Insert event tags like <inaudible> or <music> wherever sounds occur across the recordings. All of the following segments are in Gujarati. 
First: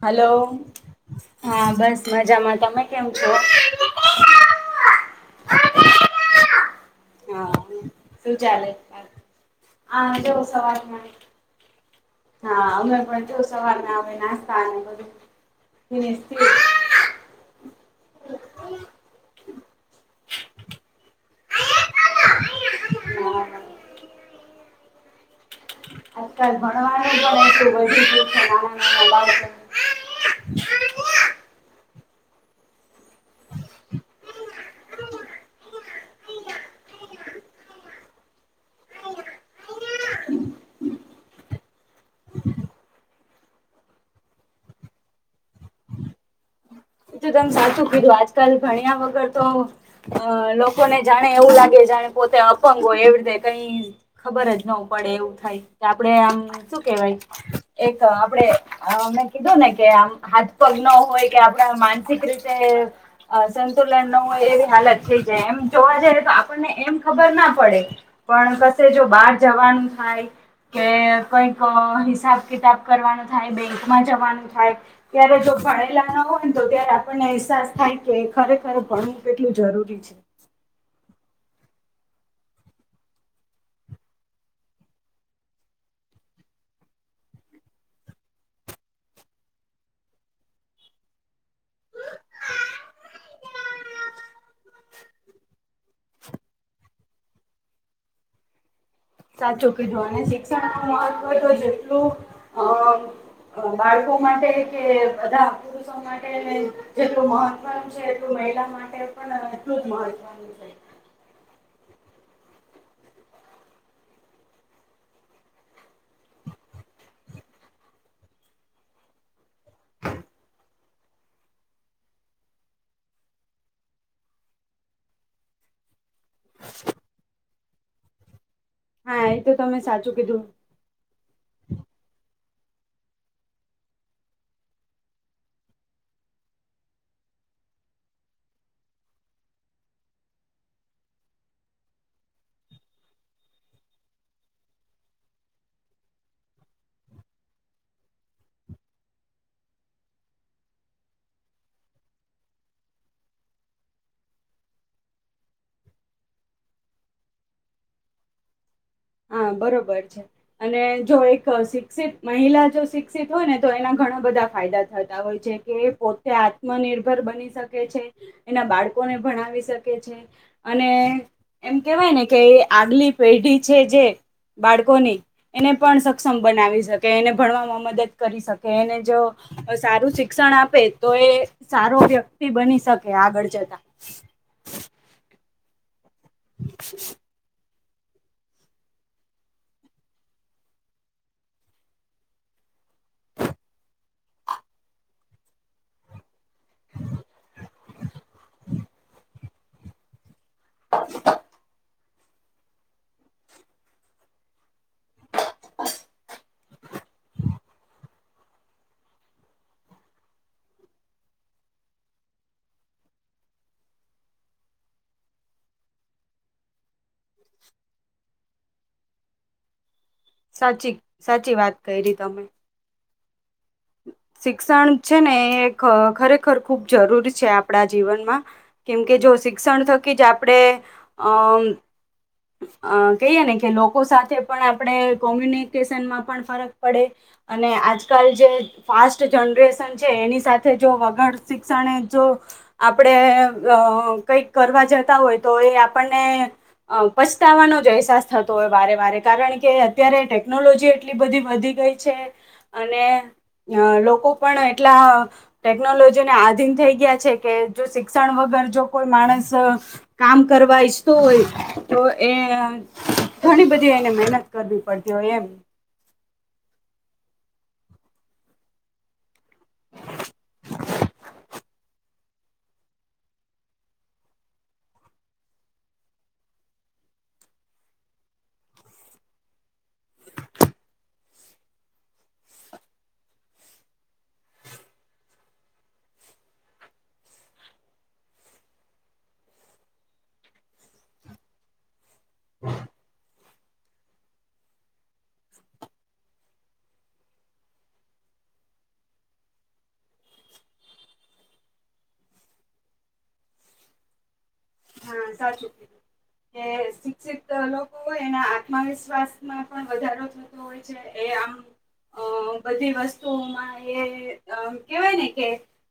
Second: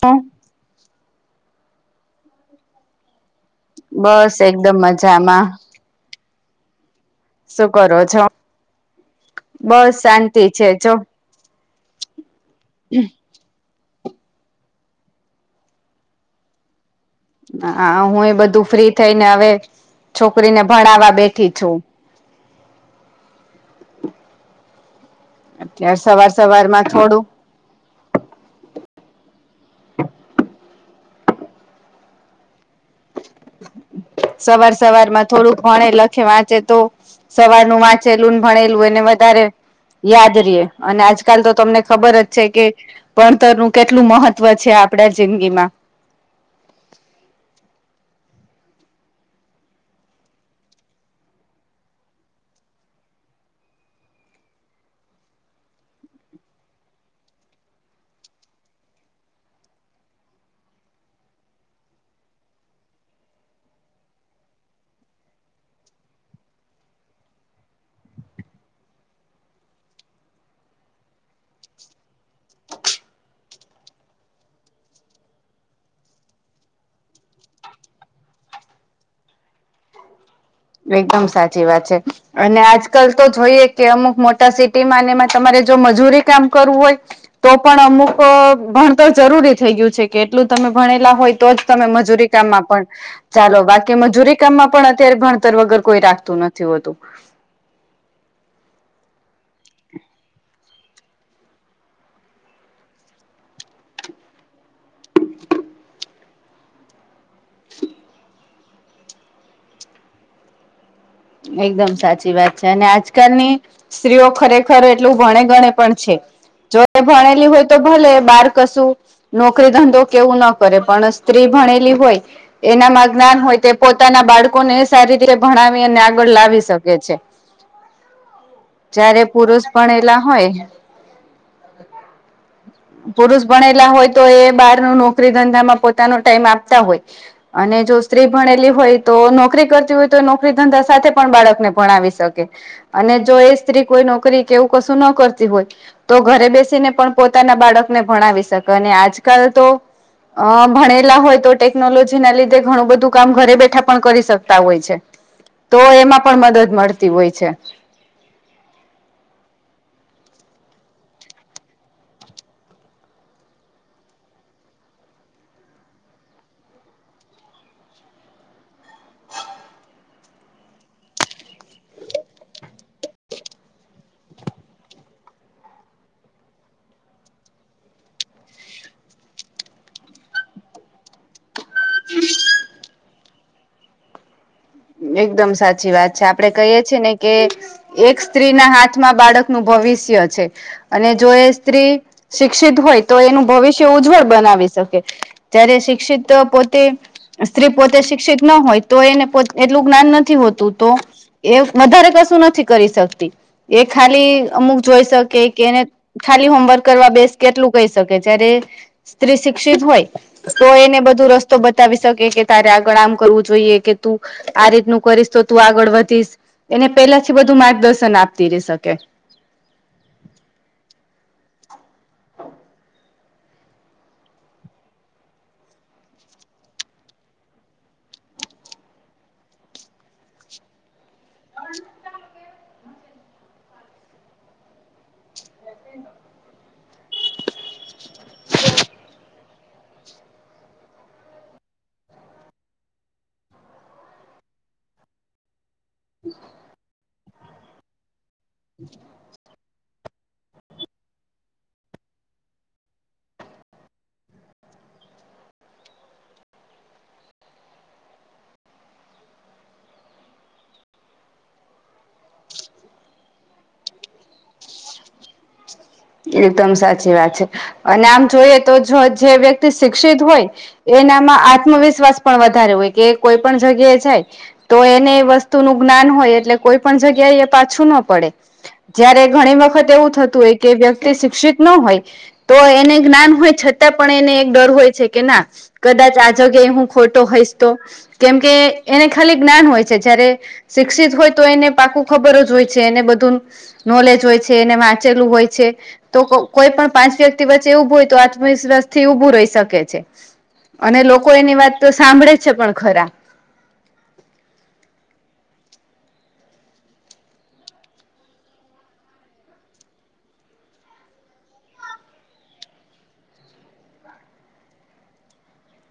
હાલો, હા, બસ મજામાં, તમે કેમ છો? બસ એકદમ મજામાં. હા શું કરો છો? શું ચાલે બસ હા શાંતિ જો છે જો. સવારમાં હા અમે પણ જો સવાર ના આમ નાસ્તા અને બધું <inaudible> હા હુય બધું ફ્રી થઈને હવે છોકરીને ભણાવવા બેઠી છુ. <inaudible> એટલે સવાર આજકાલ સવારમાં ભણવાનું થોડું પણ એટલું વધી ગયુ છે નાના નાના બાળકો સવાર સવાર માં થોડુંક ભણે, લખે, વાંચે તો સવારનું વાંચેલું ભણેલું એને વધારે યાદ રિયે અને આજકાલ તો તમને ખબર જ છે કે ભણતરનુ કેટલું મહત્વ છે આપડા જિંદગીમાં. <unintelligible> સાચું કીધું આજકાલ ભણ્યા વગર તો અ લોકોને જાણે એવું લાગે જાણે પોતે અપંગ હોય એવું તે કઈ ખબર જ નો પડે એવું થાય કે આપડે આમ શું કેવાય એક આપડે મેં કીધું ને કે આમ હાથ પગ ન હોય કે આમ તો માનસિક રીતે અ સંતુલન ન હોય એવી હાલત થઈ જાય એમ જોવા જઈ તો આપણને એમ ખબર ના પડે પણ કશે જો બહાર જવાનું થાય. કે કઈક હિસાબ કિતાબ કરવાનું થાય બેંકમાં જવાનું થાય. ત્યારે જો ભણેલા ના હોય તો ત્યારે આપણને અહેસાસ થાય કે ખરેખર ભણવું કેટલું જરૂરી છે. એકદમ સાચી વાત છે. અને આજકાલ તો જોઈએ કે અમુક મોટા સિટી માં એમાં તમારે જો મજૂરી કામ કરવું હોય તો પણ અમુક અહ ભણતર જરૂરી થઈ ગયું છે કે એટલું તમે ભણેલા હોય તો જ તમે મજૂરી તા માં પણ ચાલો બાકી મજૂરી કામમાં અત્યારે ભણતર વગર કોઈ રાખતું નથી હોતું. સાચું કીધું અને શિક્ષણ નું મહત્વ તો જેટલું અહ અહ બાળકો માટે કે બધા પુરુષો માટે જેટલું મહત્વનું છે એટલું મહિલા માટે પણ એટલું જ મહત્વનું છે. એકદમ સાચી વાત છે, અને આજકાલની સ્ત્રીઓ ખરેખર એટલું ભણે-ગણે પણ છે. જો એ ભણેલી હોય તો ભલે બહાર કશું નોકરી ધંધો કેવું ન કરે, પણ સ્ત્રી ભણેલી હોય એનામાં જ્ઞાન હોય, તે પોતાનાં બાળકોને સારી રીતે ભણાવી ને ગળ લાવી શકે છે. જ્યારે હા એ તો પુરુષ તમે પણ સાચું એલા કીધું હોય પુરુષ ભણેલા હોય તો એ બહાર નો નોકરી-ધંધામાં પોતાનો ટાઈમ આપતા હોય અને જો સ્ત્રી ભણેલી હોય તો નોકરી કરતી હોય તો નોકરી-ધંધા સાથે પણ બાળકને ભણાવી શકે અને જો એ સ્ત્રી કોઈ નોકરી કે એવું કશું ના કરતી હોય તો ઘરે બેસીને પણ પોતાના બાળકને ભણાવી શકે અને આજકાલ તો અહ ભણેલા હોય તો ટેકનોલોજીના લીધે ઘણું બધું કામ ઘરે બેઠા પણ કરી શકતા હોય છે. તો એમાં પણ મદદ મળતી હોય છે. હા બરોબર છે. અને જો એક અહ શિક્ષિત મહિલા શિક્ષિત હોય ને, તો એના ઘણા બધા ફાયદા થતા હોય છે. કે પોતે આત્મનિર્ભર બની શકે છે, એના બાળકોને ભણાવી શકે છે અને એમ કહેવાય ને કે આગલી પેઢી છે, જે બાળકોની એને પણ સક્ષમ બનાવી શકે, એને ભણવામાં મદદ કરી શકે, એને જો અહ સારું શિક્ષણ આપે તો એ સારો વ્યક્તિ બની શકે આગળ જતાં. એકદમ સાચી વાત છે. આપડે કહીએ છીએ ને કે એક સ્ત્રીના હાથમાં બાળકનું ભવિષ્ય છે. અને જો એ સ્ત્રી શિક્ષિત હોય તો એનું ભવિષ્ય ઉજ્જવળ બનાવી શકે. ત્યારે શિક્ષિત અહ પોતે સ્ત્રી પોતે શિક્ષિત ન હોય તો એને પોત એટલું જ્ઞાન નથી હોતું, તો એ વધારે કશું નથી કરી શક તે. એ ખાલી અમુક જોઈ શકે કે એને ખાલી હોમવર્ક કરવા બેસ, એટલું કહી શકે જ્યારે સ્ત્રી શિક્ષિત હોય તો એને બધો રસ્તો બતાવી શકે કે તારે આગળ આમ કરવું જોઈએ કે તું આ રીતે કરીશ તો તું આગળ વધીશ, એને પહેલાથી બધું માર્ગદર્શન આપતી રહી શકે. હાચી, હાચી વાત કાઈરી તમે. શિક્ષણ છે ને, એ ખ-ખરેખર ખૂબ જરૂરી છે આપણા જીવનમાં. કેમ કે શિક્ષણ થકી જ આપડે અમ્મ અહ કહીએ ને કે લોકો સાથે આપડે કોમ્યુનિકેશનમાં પણ ફરક પડે અને આજકાલ જે ફાસ્ટ જનરેશન છે એની સાથે જો વગર શિક્ષણને જો આપડે અહ કંઈક કરવા જતા હોઈએ તો એ આપ આપણને અ પસ્તાવાનો અહેસાસ થતો હોય વારેવારે. કારણ કે અત્યારે ટેકનોલોજી એટલી બધી વધી ગઈ છે અને અ લોકો પણ એટલા ટેકનોલોજીને આધીન થઈ ગયા છે કે જો શિક્ષણ વગર જો કોઈ માણસ કામ કરવા ઈચ્છતું હોય તો એ ઘણી બધી એને મહેનત કરવી પડતી હોય એમ. એકદમ સાચી વાત છે. અને આમ જોઈએ તો જે વ્યક્તિ શિક્ષિત હોય એનામાં આત્મવિશ્વાસ પણ વધારે હોય, કે કોઈ પણ જગ્યાએ જાય તો એને એ વસ્તુનું જ્ઞાન હોય એટલે કોઈ પણ જગ્યાએ એ પાછો નો પડે. જ્યારે ઘણી વખત એવું થતું હોય કે વ્યક્તિ શિક્ષિત ન હોય તો એને જ્ઞાન હોય છતાં પણ એને એક ડર હોય છે કે ના. કદાચ આ જગ્યાએ હું ખોટો હોઈશ તો. કેમકે એને ખાલી જ્ઞાન હોય છે જયારે શિક્ષિત હોય તો એને પાકું ખબર જ હોય એને બધું નોલેજ હોય છે એને વાંચેલું હોય છે. તો કો કોઈ પણ પાંચ વ્યક્તિ વચ્ચે ઉભું હોય તો આત્મવિશ્વાસ થી ઉભું રહી શકે છે. અને લોકો એની વાત તો સાંભળે જ છે પણ ખરા. હા સાચુ કીધું. એ શિક્ષિત લોકો એના આત્મવિશ્વાસમાં પણ વધારો થતો હોય છે એ આમ અ બધી વસ્તુઓમાં એ અ કેહેવાય ને કે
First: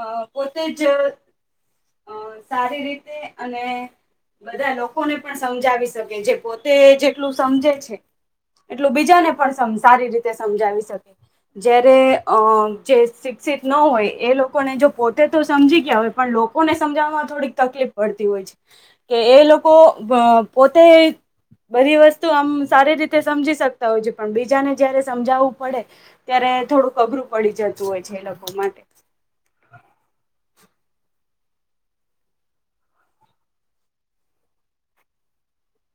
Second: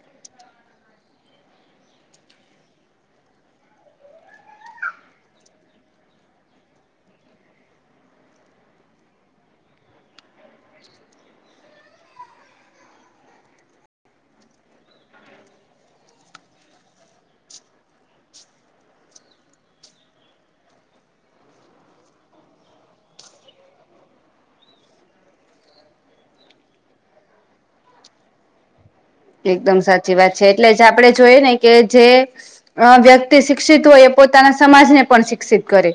અ પોતે જ અ સારી રીતે અને બધા લોકોને પણ સમજાવી શકે જે પોતે જેટલું સમજે છે. એટલું બીજાને પણ સમ સારી રીતે સમજાવી શકે. જયારે અ જે શિક્ષિત ન હોય એ લોકોને જો પોતે તો સમજી ગયા હોય પણ લોક લોકો ને સમજાવવામાં થોડીક તકલીફ પડતી હોય છે કે એ લોકો પોતે બધી વસ્તુ આમ સારી રીતે સમજી હોય છે પણ બીજાને જયારે સમજાવવું પડે ત્યારે થોડું અઘરું પડી જતું હોય છે એ લોકો માટે. એકદમ સાચી વાત છે એટલે જ આપડે જોયએ ને કે જે અ વ્યક્તિ શિક્ષિત હોય એ પોતાના સમાજને પણ શિક્ષિત કરે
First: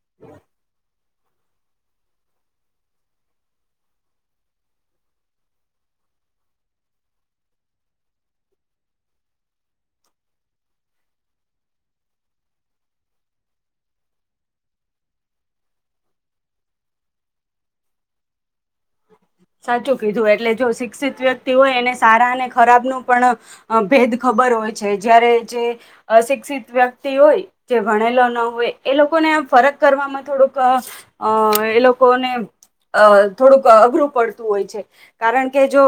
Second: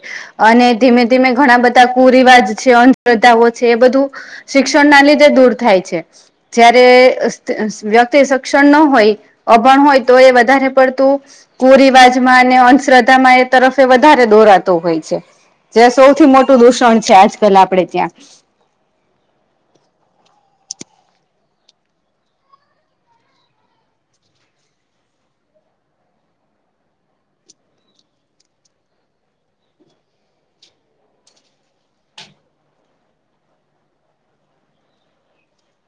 અને ધીમે-ધીમે ઘણા બધા લગતા કુરિવાજ છે અંધ્રદ્ધાઓ છે એ બધું શિક્ષણ ના લીધે દૂર થાય છે. જયારે અ સ વ્યતિ વ્યક્તિ સક્ષણ ન હોય અભણ હોય તો એ વધારે પડતું કુરિવાજ માં અને અંધશ્રદ્ધામાં એ તરફ એ વધારે દોરાતો હોય છે. જે સૌથી મોટું દૂષણ છે આજકાલ આપણેે ત્યાં. સાચું કીધું એટલે જો શિક્ષિત વ્યક્તિ હોય એને સારા અને ખરાબનું પણ અ ભેદ ખબર હોય છે જયારે જે અશિક્ષિત વ્યક્તિ હોય જે ભણેલો ન હોય એ લોકોને ફરક કરવામાં થોડુંક અ એ લોકોને અ થોડુંક અઘરું પડતું હોય છે. કારણ કે જો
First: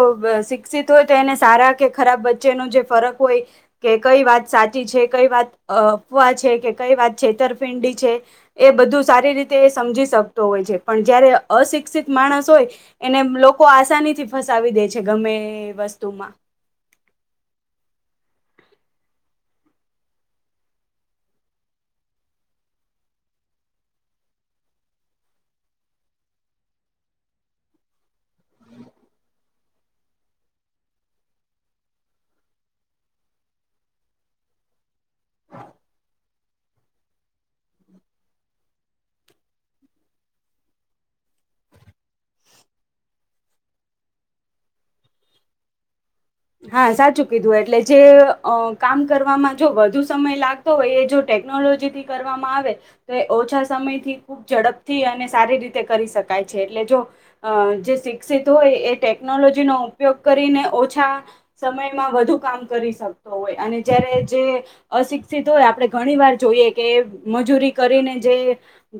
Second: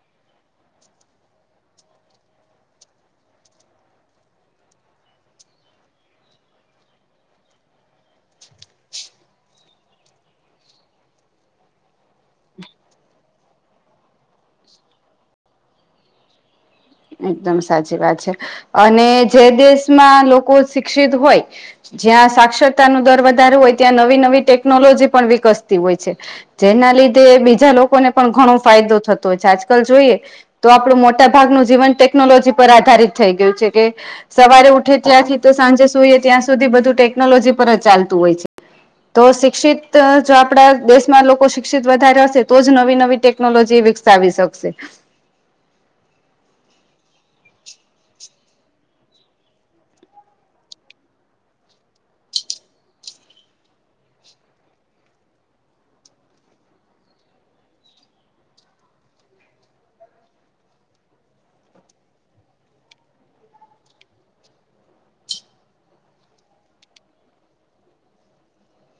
શિક્ષિત હોય તો એને સારા કે ખરાબ વચ્ચેનો જે ફરક હોય કે કઈ વાત સાચી છે, કઈ વાત અફવા છે, કે કઈ વાત છેતરપિંડી છે. એ બધું સારી રીતે એ સમજી શકતો હોય છે પણ જયારે અશિક્ષિત માણસ હોય એને લોકો આસાની થી ફસાવી દે છે ગમે એ વસ્તુમાં. એકદમ સાચી વાત છે અને જે દેશમાં લોકો શિક્ષિત હોય જ્યાં સાક્ષરતાનો દર વધારે હોય ત્યાં નવી-નવી ટેકનોલોજી પણ વિકસતી હોય છે. જેના લીધે બીજા લોકોને પણ ઘણો ફાયદો થતો હોય છે આજકાલ જોઈએ તો આપણું મોટા ભાગનું જીવન ટેકનોલોજી પર આધારિત થઈ ગયું છે કે સવારે ઉઠે ત્યાંથી તો સાંજે સુઈએ ત્યાં સુધી બધું ટેકનોલોજી પર જ ચાલતું હોય છે. તો શિક્ષિત જો આપણા દેશમાં લોકો શિક્ષિત વધારે હશે તો જ નવી નવી ટેકનોલોજી વિક સાવી શકશે. હા, સાચું કીધું એટલે જે અ કામ કરવામાં જો વધુ સમય લા તો હોય એ જો ટેકનોલોજીથી કરવામાં આવે તો ઓછા સમયથી, ખુબ ઝડપથી અને સારી રીતે કરી શકાય છે એટલે જો અ જે શિક્ષિત હોય એ ટેકનોલોજીનો ઉપયોગ કરીને ઓછા સમયમાં વધુ કામ કરી શકતો હોય અને જયારે જે અશિક્ષિત હોય આપણે ઘણીવાર જોઈએ કે મજૂરી કરીને જે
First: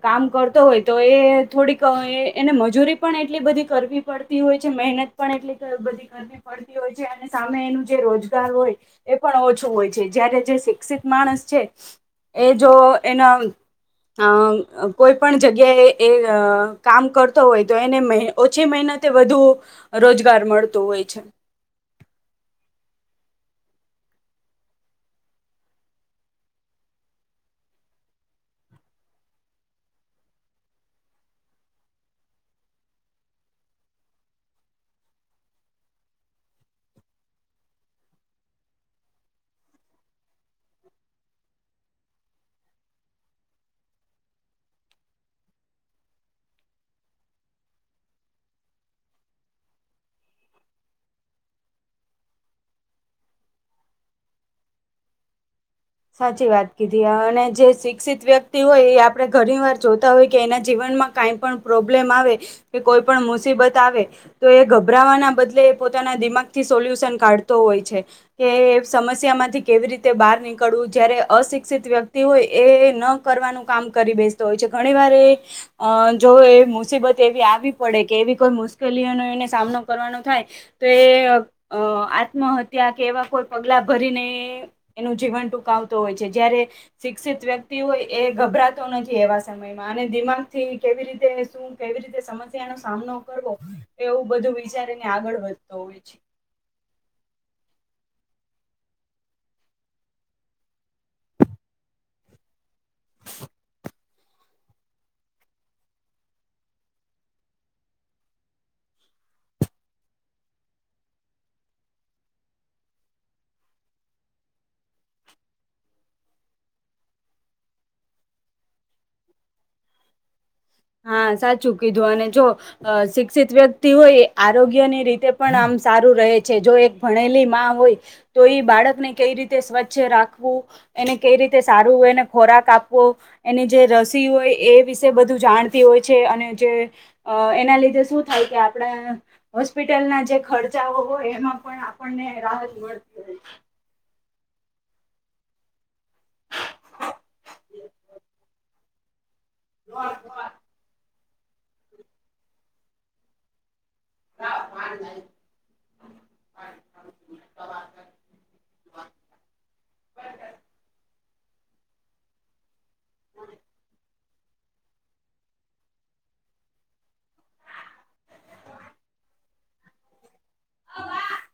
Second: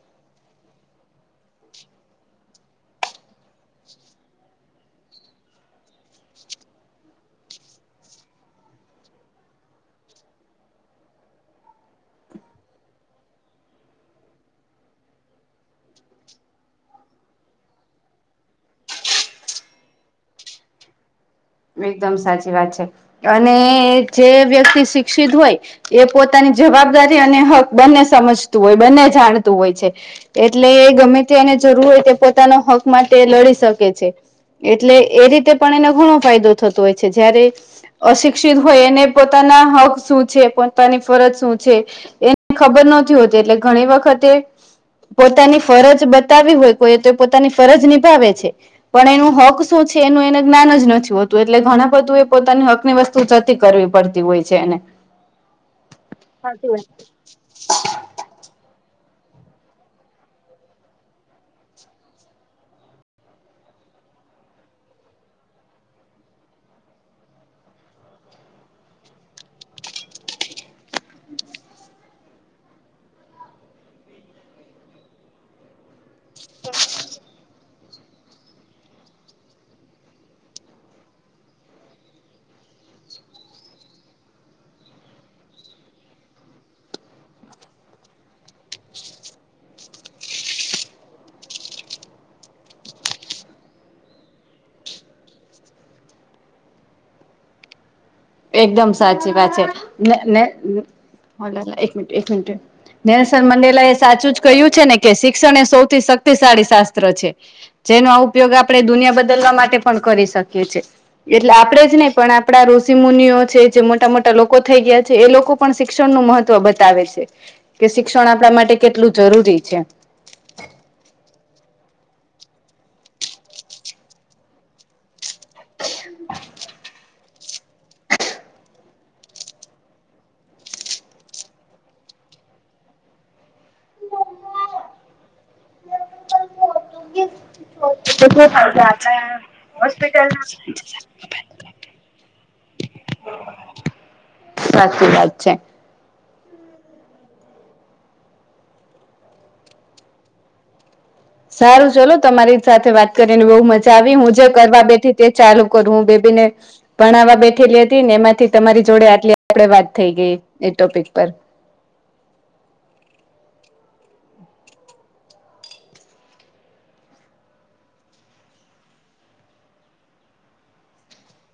કામ કરતો હોય તો એ થોડીક અ એ એને મજૂરી પણ એટલી બધી કરવી પડતી હોય છે, મહેન ત પણ એટલી ક બધી કરવી પડતી હોય છે અને સામે એનું જે રોજગાર હોય એ પણ ઓછું હોય છે, જયારે જે શિક્ષિત માણસ છે એ જો એના આવે અ કોઈ પણ જગ્યાએ એ અ કામ કરતો હોય તો એને મહે ઓછી મેહનતે વધુ રોજગાર મળતો હોય છે. એકદમ સાચી વાત છે અને જે વ્યક્તિ શિક્ષિત હોય એ પોતાની જવાબદારી અને હક બંને સમજતું હોય, બંને જાણતું હોય છે. એટલે એ ગમે તે એને જરૂર હોય તે પોતાના હક માટે લડી શકે છે. એટલે એ રીતે પણ એને ઘણો ફાયદો થતો હોય છે, જયારે અશિક્ષિત હોય એને પોતાના હક શું છે, પોતાની ફરજ શું છે એ ખબર નથી હોતી એટલે ઘણી વખતે પોતાની ફરજ બતાવવી હોય કોઈએ તો એ પોતાની ફરજ નિભાવે છે. પણ એનો હક શું છે એનું એને જ્ઞાન જ નથી. તુ હતું એટલે બધું એ પોતાની હકની વસ્તુ જતી કરવી પડતી હોય છે એને. સાચી વાત કીધી અને જે શિક્ષિત વ્ય ક્તિ હોય એ આપણે ઘણી વાર જોતા હોય કે એના જીવનમાં કાંઈ પણ પ્રોબ્લેમ આવે કે કોઈ પણ મુસીબત આવે તો એ ગભરાવાના બદલે એ પોતાના દિમાગથી સોલ્યુશન કાઢતો હોય છે. કે સમસ્યામાંથી કેવી રીતે બહાર ની કળવુ, જયારે અશિક્ષિત વ્યક્તિ હોય એ ન કરવાનું કામ કરી બેસતો હોય છે ઘણીવાર એ અ જો એ મુસીબત એવી આવી પડે કે એવી મુશ્કેલીઓનો એને સામનો કરવાનો થાય તો એ અ આત્મહત્યા કે એવા કોઈ પગલા ભરીને એનું જીવન ટુંકાવતો હોય છે, જ્યારે શિક્ષિત વ્યક્તિ હોય એ ગભરાતો નથી એવા સમયમાં અને દિમાગથી કેવી રીતે, શું કેવી રીતે સમસ્યાનો સામનો કરવો‌ એવું બધું વિચારીને આગળ વધતો હોય છે. એકદમ સાચી વાત છે. ન ન અ હેલો એક મિનટ, એક મિનટ નેલશન મંડેલાએ સાચું જ કહ્યું છે‌ ને કે શિક્ષણ એ સૌથી શક્તિશાળી શાસ્ત્ર છે. જેનો ઉપયોગ આપણે દુનિયા બદલવા માટે પણ કરી શકીએ છે. એટલે આપડે જ નહી, પણ આપડા ઋ ષિ મુનિઓ છે, જે મોટા મોટા લોકો થઈ ગયા છે, એ લોકો પણ શિક્ષણનું મહત્ત્વ બતાવે છે. કે શિક્ષણ આપણા માટે કેટલું જરૂરી છે. હા, સાચું કીધું અને જો શિક્ષિત વ્યક્તિ હોય એ આરોગ્યની રીતે પણ આમ સારું રહે છે. જો એક ભણેલી માં હોય તો એ બાળકને કઈ રીતે સ્વચ્છ રાખવું એને કઈ રીતે સારું હોય. એને ખોરાક આપવો એની જે રસી હોય એ વિશે બધું જાણવા. તે હોય છે અને જે એના લીધે શું થાય કે આપણે હોસ્પિટલ ના જે હોસ્પિટલના ખર્ચાઓ હોય એમાં પણ આપણને રાહત મળતી હો.. સાચી વાત છે... હ... સારું ચલો તમારી સાથે વાત કરીને બહુ મજા આવી. હું જે કરવા બેઠી તે ચાલુ કરવું બેબી ને ભ આવા બેઠેલી હતી. ને એમાંથી તમારી જોડે એટલી આપડે વાત થઈ એ ટોપિક પર હા... હ...